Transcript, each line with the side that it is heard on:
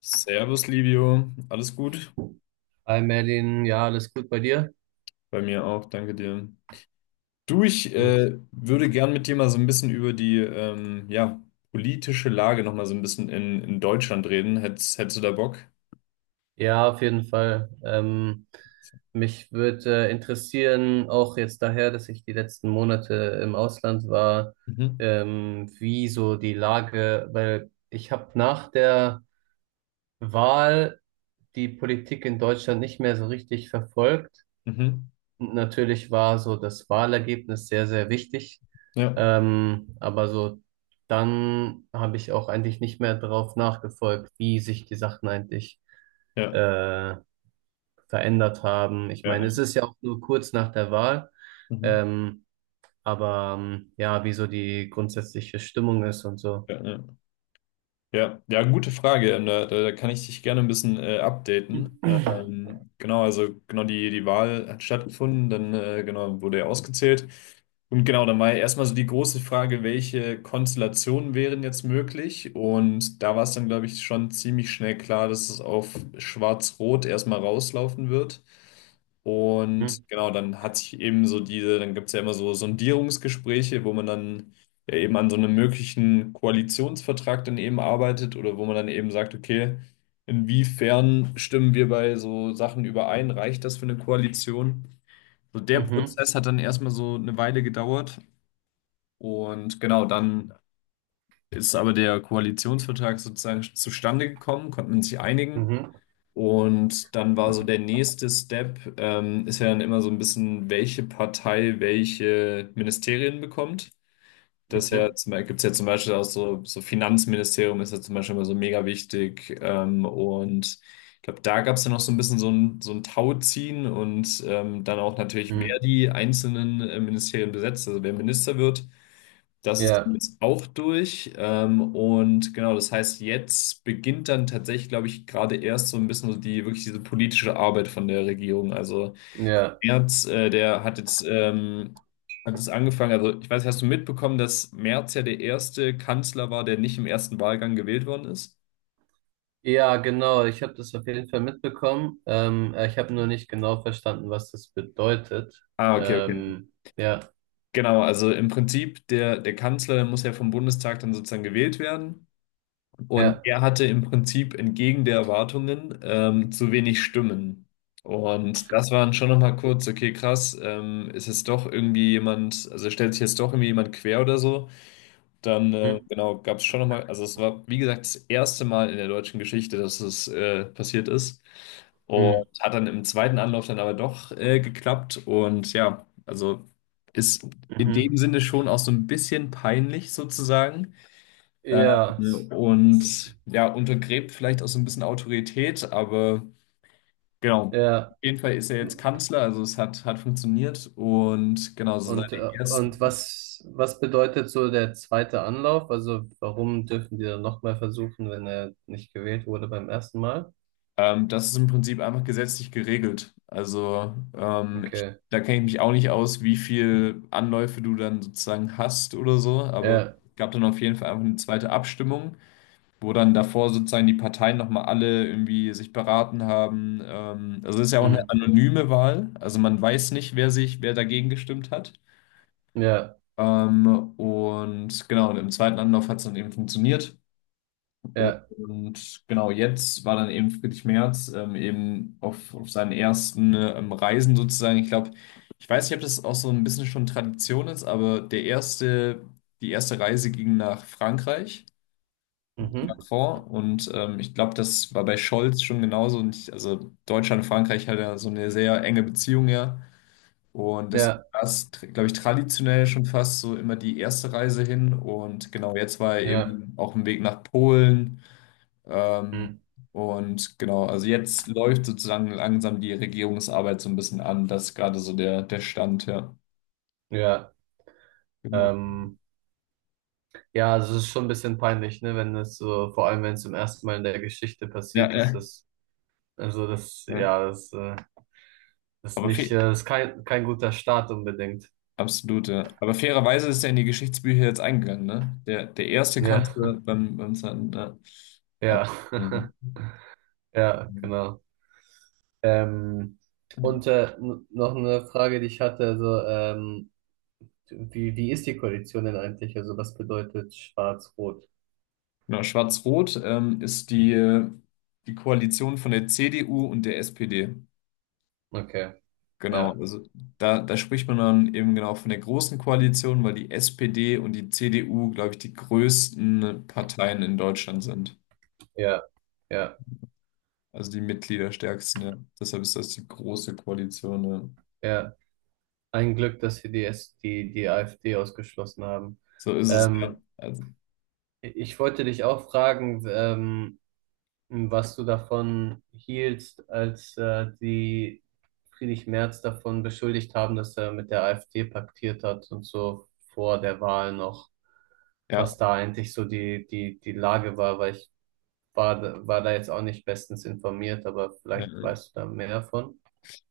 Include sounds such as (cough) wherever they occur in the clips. left: Servus, Livio. Alles gut?
right: Hi Merlin, ja, alles gut bei dir?
left: Bei mir auch, danke dir. Du, ich
right: Gut.
left: äh, würde gern mit dir mal so ein bisschen über die politische Lage noch mal so ein bisschen in Deutschland reden. Hättest du da Bock?
right: Ja, auf jeden Fall. Mich würde interessieren, auch jetzt daher, dass ich die letzten Monate im Ausland war,
left: Mhm.
right: wie so die Lage, weil ich habe nach der Wahl die Politik in Deutschland nicht mehr so richtig verfolgt.
left: Mhm.
right: Natürlich war so das Wahlergebnis sehr, sehr wichtig.
left: Ja,
right: Aber so dann habe ich auch eigentlich nicht mehr darauf nachgefolgt, wie sich die Sachen eigentlich
left: ja,
right: äh, verändert haben. Ich
left: ja,
right: meine, es
left: ja.
right: ist ja auch nur kurz nach der Wahl.
left: Mhm.
right: Ähm, ja, wie so die grundsätzliche Stimmung ist und so.
left: Ja, ja. Ja, ja, gute Frage. Und da kann ich dich gerne ein bisschen updaten. Genau, also genau die Wahl hat stattgefunden, dann genau wurde er ausgezählt. Und genau, dann war ja erstmal so die große Frage, welche Konstellationen wären jetzt möglich? Und da war es dann, glaube ich, schon ziemlich schnell klar, dass es auf Schwarz-Rot erstmal rauslaufen wird.
right: Mhm.
left: Und genau, dann hat sich eben so diese, dann gibt es ja immer so Sondierungsgespräche, wo man dann ja eben an so einem möglichen Koalitionsvertrag dann eben arbeitet oder wo man dann eben sagt, okay, inwiefern stimmen wir bei so Sachen überein? Reicht das für eine Koalition? So der
right: Mhm.
left: Prozess hat dann erstmal so eine Weile gedauert und genau dann ist aber der Koalitionsvertrag sozusagen zustande gekommen, konnte man sich einigen.
right: Mhm.
left: Und dann war so der nächste Step, ist ja dann immer so ein bisschen, welche Partei welche Ministerien bekommt. Das ja,
right: Mhm.
left: gibt es ja zum Beispiel auch so, so Finanzministerium ist ja zum Beispiel immer so mega wichtig. Und ich glaube, da gab es ja noch so ein bisschen so ein Tauziehen und dann auch natürlich, wer
right: Mhm.
left: die einzelnen Ministerien besetzt, also wer Minister wird. Das ist dann
right: Ja,
left: jetzt auch durch. Und genau, das heißt, jetzt beginnt dann tatsächlich, glaube ich, gerade erst so ein bisschen so die wirklich diese politische Arbeit von der Regierung. Also
right: ja.
left: Merz, der hat jetzt hat es angefangen. Also ich weiß, hast du mitbekommen, dass Merz ja der erste Kanzler war, der nicht im ersten Wahlgang gewählt worden ist?
right: Ja, genau. Ich habe das auf jeden Fall mitbekommen. Ich habe nur nicht genau verstanden, was das bedeutet.
left: Ah, okay, okay.
right: Ja,
left: Genau, also im Prinzip der Kanzler der muss ja vom Bundestag dann sozusagen gewählt werden und
right: ja.
left: er hatte im Prinzip entgegen der Erwartungen zu wenig Stimmen. Und das waren dann schon nochmal kurz, okay, krass, ist jetzt doch irgendwie jemand, also stellt sich jetzt doch irgendwie jemand quer oder so. Dann
right: Mhm.
left: genau, gab es schon nochmal, also es war, wie gesagt, das erste Mal in der deutschen Geschichte, dass es passiert ist. Und
right: Mhm.
left: hat dann im zweiten Anlauf dann aber doch geklappt. Und ja, also ist in dem
right: Mhm.
left: Sinne schon auch so ein bisschen peinlich sozusagen.
right: Ja, s-
left: Und ja, untergräbt vielleicht auch so ein bisschen Autorität, aber genau.
right: ja.
left: Auf jeden Fall ist er jetzt Kanzler, also es hat, hat funktioniert und genau, so
right: Und,
left: seine
right: äh, und
left: ersten.
right: was, was bedeutet so der zweite Anlauf? Also warum dürfen die dann nochmal versuchen, wenn er nicht gewählt wurde beim ersten Mal?
left: Das ist im Prinzip einfach gesetzlich geregelt. Also ich,
right: Okay.
left: da kenne ich mich auch nicht aus, wie viel Anläufe du dann sozusagen hast oder so, aber
right: Ja.
left: es gab dann auf jeden Fall einfach eine zweite Abstimmung, wo dann davor sozusagen die Parteien nochmal alle irgendwie sich beraten haben. Also es ist ja auch eine
right: Mhm.
left: anonyme Wahl, also man weiß nicht, wer sich, wer dagegen gestimmt hat.
right: Ja.
left: Ähm, und genau, und im zweiten Anlauf hat es dann eben funktioniert.
right: Ja.
left: Und genau jetzt war dann eben Friedrich Merz eben auf seinen ersten Reisen sozusagen. Ich glaube, ich weiß nicht, ob das auch so ein bisschen schon Tradition ist, aber der erste, die erste Reise ging nach Frankreich,
right: Mhm.
left: Macron. Und ich glaube, das war bei Scholz schon genauso. Und ich, also Deutschland und Frankreich hat ja so eine sehr enge Beziehung, ja. Und das
right: Ja.
left: war, glaube ich, traditionell schon fast so immer die erste Reise hin. Und genau jetzt war er
right: Ja.
left: eben auf dem Weg nach Polen ähm,
right: Mhm.
left: und genau, also jetzt läuft sozusagen langsam die Regierungsarbeit so ein bisschen an. Das ist gerade so der Stand, ja.
right: Ja.
left: Genau.
right: Ähm. Ja, also es ist schon ein bisschen peinlich, ne, wenn es so, vor allem wenn es zum ersten Mal in der Geschichte
left: Ja,
right: passiert, dass
left: ja,
right: das, also das,
left: ja.
right: ja, das ist
left: Aber
right: nicht,
left: fe
right: das ist kein, kein guter Start unbedingt.
left: absolut, ja. Aber fairerweise ist er in die Geschichtsbücher jetzt eingegangen, ne? Der erste
right: Ja,
left: Kanzler beim zweiten, ja. Aber,
right: ja,
left: ähm,
right: (laughs) ja, genau. Ähm, noch eine Frage, die ich hatte, wie, wie ist die Koalition denn eigentlich? Also, was bedeutet Schwarz-Rot?
left: genau, Schwarz-Rot ist die Koalition von der CDU und der SPD.
right: Okay,
left: Genau,
right: ja,
left: also da spricht man dann eben genau von der großen Koalition, weil die SPD und die CDU, glaube ich, die größten Parteien in Deutschland sind.
right: ja, ja,
left: Also die Mitgliederstärksten, ja. Deshalb ist das die große Koalition, ja.
right: ja. Ein Glück, dass sie die AfD ausgeschlossen haben.
left: So ist es, ja.
right: Ähm,
left: Also,
right: Ich wollte dich auch fragen, was du davon hieltst, als die Friedrich Merz davon beschuldigt haben, dass er mit der AfD paktiert hat und so vor der Wahl noch,
left: ja.
right: was da eigentlich so die Lage war, weil war da jetzt auch nicht bestens informiert, aber vielleicht
left: Ja.
right: weißt du da mehr davon.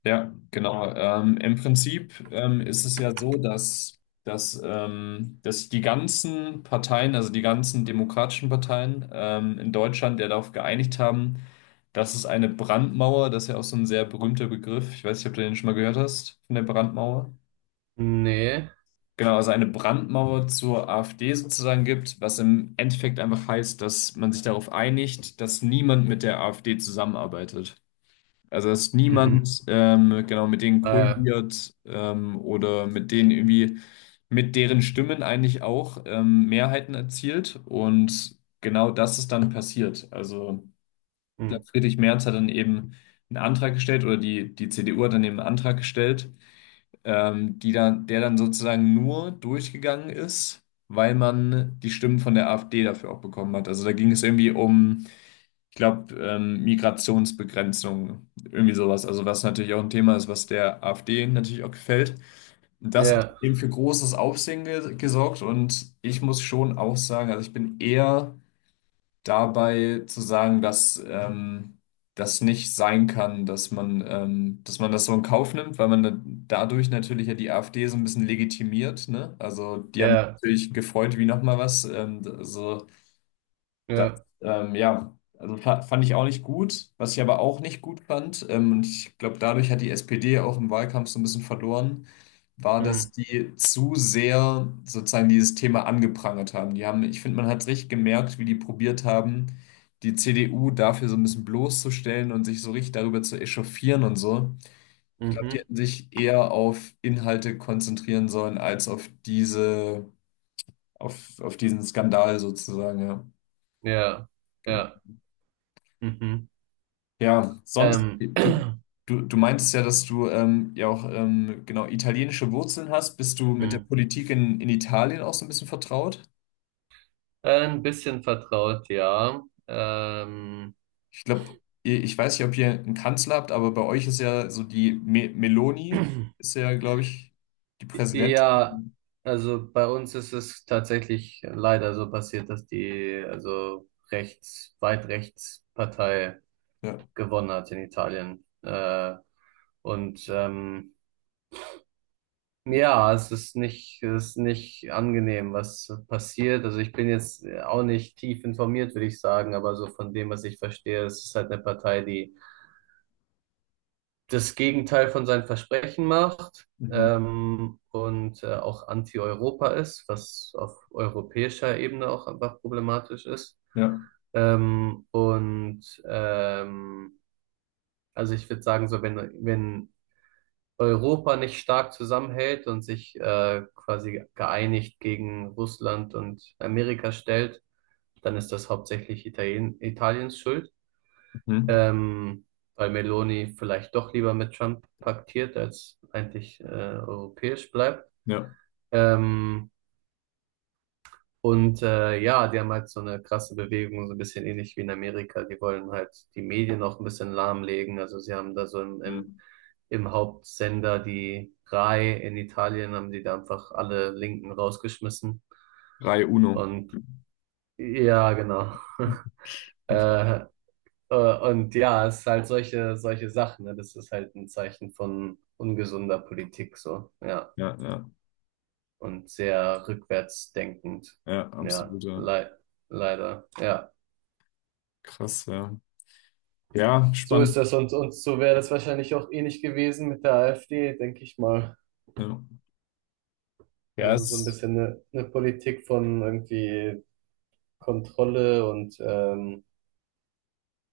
left: Ja, genau. Im Prinzip ist es ja so, dass die ganzen Parteien, also die ganzen demokratischen Parteien in Deutschland ja darauf geeinigt haben, dass es eine Brandmauer, das ist ja auch so ein sehr berühmter Begriff, ich weiß nicht, ob du den schon mal gehört hast, von der Brandmauer.
right: Nee.
left: Genau, also eine Brandmauer zur AfD sozusagen gibt, was im Endeffekt einfach heißt, dass man sich darauf einigt, dass niemand mit der AfD zusammenarbeitet. Also dass
right: Mhm.
left: niemand genau mit denen
right: Ah, ja.
left: koaliert oder mit denen irgendwie mit deren Stimmen eigentlich auch Mehrheiten erzielt und genau das ist dann passiert. Also ich
right: Hm.
left: glaube, Friedrich Merz hat dann eben einen Antrag gestellt oder die CDU hat dann eben einen Antrag gestellt, die dann, der dann sozusagen nur durchgegangen ist, weil man die Stimmen von der AfD dafür auch bekommen hat. Also da ging es irgendwie um ich glaube, Migrationsbegrenzung, irgendwie sowas. Also was natürlich auch ein Thema ist, was der AfD natürlich auch gefällt. Und das hat
right: Ja,
left: eben für großes Aufsehen ge gesorgt und ich muss schon auch sagen, also ich bin eher dabei zu sagen, dass das nicht sein kann, dass man das so in Kauf nimmt, weil man dadurch natürlich ja die AfD so ein bisschen legitimiert, ne? Also die haben sich
right: ja,
left: natürlich gefreut wie nochmal was. So das,
right: ja.
left: ja, also fand ich auch nicht gut. Was ich aber auch nicht gut fand, und ich glaube, dadurch hat die SPD auch im Wahlkampf so ein bisschen verloren, war,
right: Hm.
left: dass die zu sehr sozusagen dieses Thema angeprangert haben. Die haben, ich finde, man hat richtig gemerkt, wie die probiert haben, die CDU dafür so ein bisschen bloßzustellen und sich so richtig darüber zu echauffieren und so. Ich glaube, die
right: Mhm.
left: hätten sich eher auf Inhalte konzentrieren sollen, als auf diese, auf diesen Skandal sozusagen, ja.
right: Ja, ja. Mhm.
left: Ja, sonst,
right: Ähm.
left: du,
right: (clears throat)
left: du, du meintest ja, dass du ja auch genau italienische Wurzeln hast. Bist du mit der
right: Hm.
left: Politik in Italien auch so ein bisschen vertraut?
right: Ein bisschen vertraut, ja.
left: Ich glaube, ich weiß nicht, ob ihr einen Kanzler habt, aber bei euch ist ja so die Me Meloni, ist
right: (clears throat)
left: ja, glaube ich, die
right: Ja,
left: Präsidentin.
right: also bei uns ist es tatsächlich leider so passiert, dass die also rechts, weit rechts Partei
left: Ja.
right: gewonnen hat in Italien. Und ähm, ja, es ist nicht angenehm, was passiert. Also ich bin jetzt auch nicht tief informiert, würde ich sagen, aber so von dem, was ich verstehe, es ist halt eine Partei, die das Gegenteil von seinen Versprechen macht
left: Mhm.
right: auch anti-Europa ist, was auf europäischer Ebene auch einfach problematisch ist.
left: Ja.
right: Ähm, und ähm, also ich würde sagen, so wenn, wenn Europa nicht stark zusammenhält und sich quasi geeinigt gegen Russland und Amerika stellt, dann ist das hauptsächlich Italien, Italiens Schuld
left: Mhm.
right: ähm, weil Meloni vielleicht doch lieber mit Trump paktiert, als eigentlich europäisch bleibt.
left: Ja.
right: Ähm, ja, die haben halt so eine krasse Bewegung, so ein bisschen ähnlich wie in Amerika. Die wollen halt die Medien auch ein bisschen lahmlegen. Also sie haben da so
left: Mhm.
right: im Hauptsender die RAI in Italien, haben die da einfach alle Linken rausgeschmissen.
left: Rai Uno.
right: Und ja, genau. (laughs) Äh, und ja, es ist halt solche, solche Sachen, ne? Das ist halt ein Zeichen von ungesunder Politik, so, ja.
left: Ja, ja,
right: Und sehr rückwärtsdenkend.
left: ja,
right: Ja,
left: absoluter
right: leider, ja.
left: krass, ja. Ja,
right: So ist
left: spannend.
right: das und so wäre das wahrscheinlich auch ähnlich gewesen mit der AfD, denke ich mal.
left: Ja, ja
right: Also so ein
left: es,
right: bisschen eine Politik von irgendwie Kontrolle und, ähm,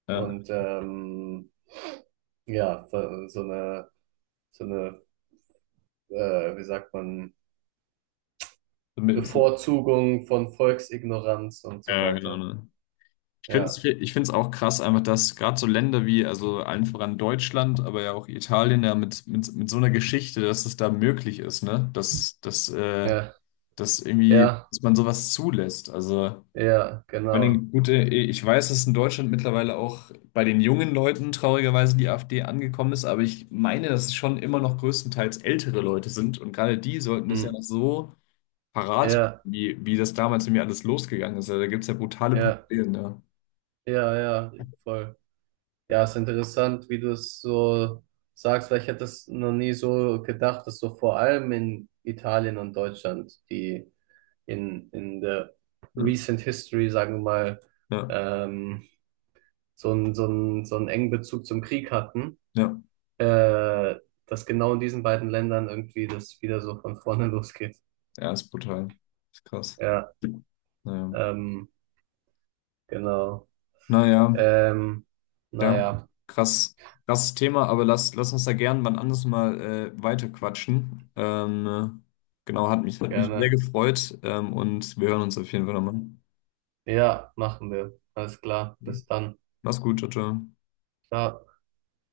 left: ja,
right: und ähm, ja, so eine, wie sagt man,
left: damit- so-
right: Bevorzugung von Volksignoranz und so
left: Ja, genau,
right: weiter.
left: ne? Ich finde es
right: Ja,
left: ich find's auch krass, einfach, dass gerade so Länder wie, also allen voran Deutschland, aber ja auch Italien, ja, mit so einer Geschichte, dass es da möglich ist, ne?
right: ja,
left: Dass irgendwie,
right: ja,
left: dass man sowas zulässt. Also,
right: ja,
left: vor
right: genau.
left: allem, gut, ich weiß, dass in Deutschland mittlerweile auch bei den jungen Leuten traurigerweise die AfD angekommen ist, aber ich meine, dass es schon immer noch größtenteils ältere Leute sind und gerade die sollten das ja
right: Hm.
left: noch so parat habe,
right: Ja,
left: wie das damals in mir alles losgegangen ist. Also, da gibt es ja brutale
right: ja,
left: Parallelen, ja.
right: ja, ja, voll. Ja, ist interessant, wie du es so sagst, weil ich hätte es noch nie so gedacht, dass so vor allem in Italien und Deutschland, in der
left: Ja,
right: recent history, sagen wir mal,
left: ja,
right: ähm, so einen, so einen, so einen engen Bezug zum Krieg hatten
left: ja,
right: äh, dass genau in diesen beiden Ländern irgendwie das wieder so von vorne (laughs) losgeht.
left: ja, ist brutal. Ist krass.
right: Ja,
left: Naja,
right: ähm, genau.
left: naja,
right: Ähm,
left: ja,
right: naja,
left: krass, krasses Thema, aber lass uns da gern wann anders mal weiterquatschen. Genau, hat mich sehr
right: gerne.
left: gefreut und wir hören uns auf jeden Fall nochmal.
right: Ja, machen wir. Alles klar. Bis dann.
left: Mach's gut, ciao, ciao.
right: Ciao.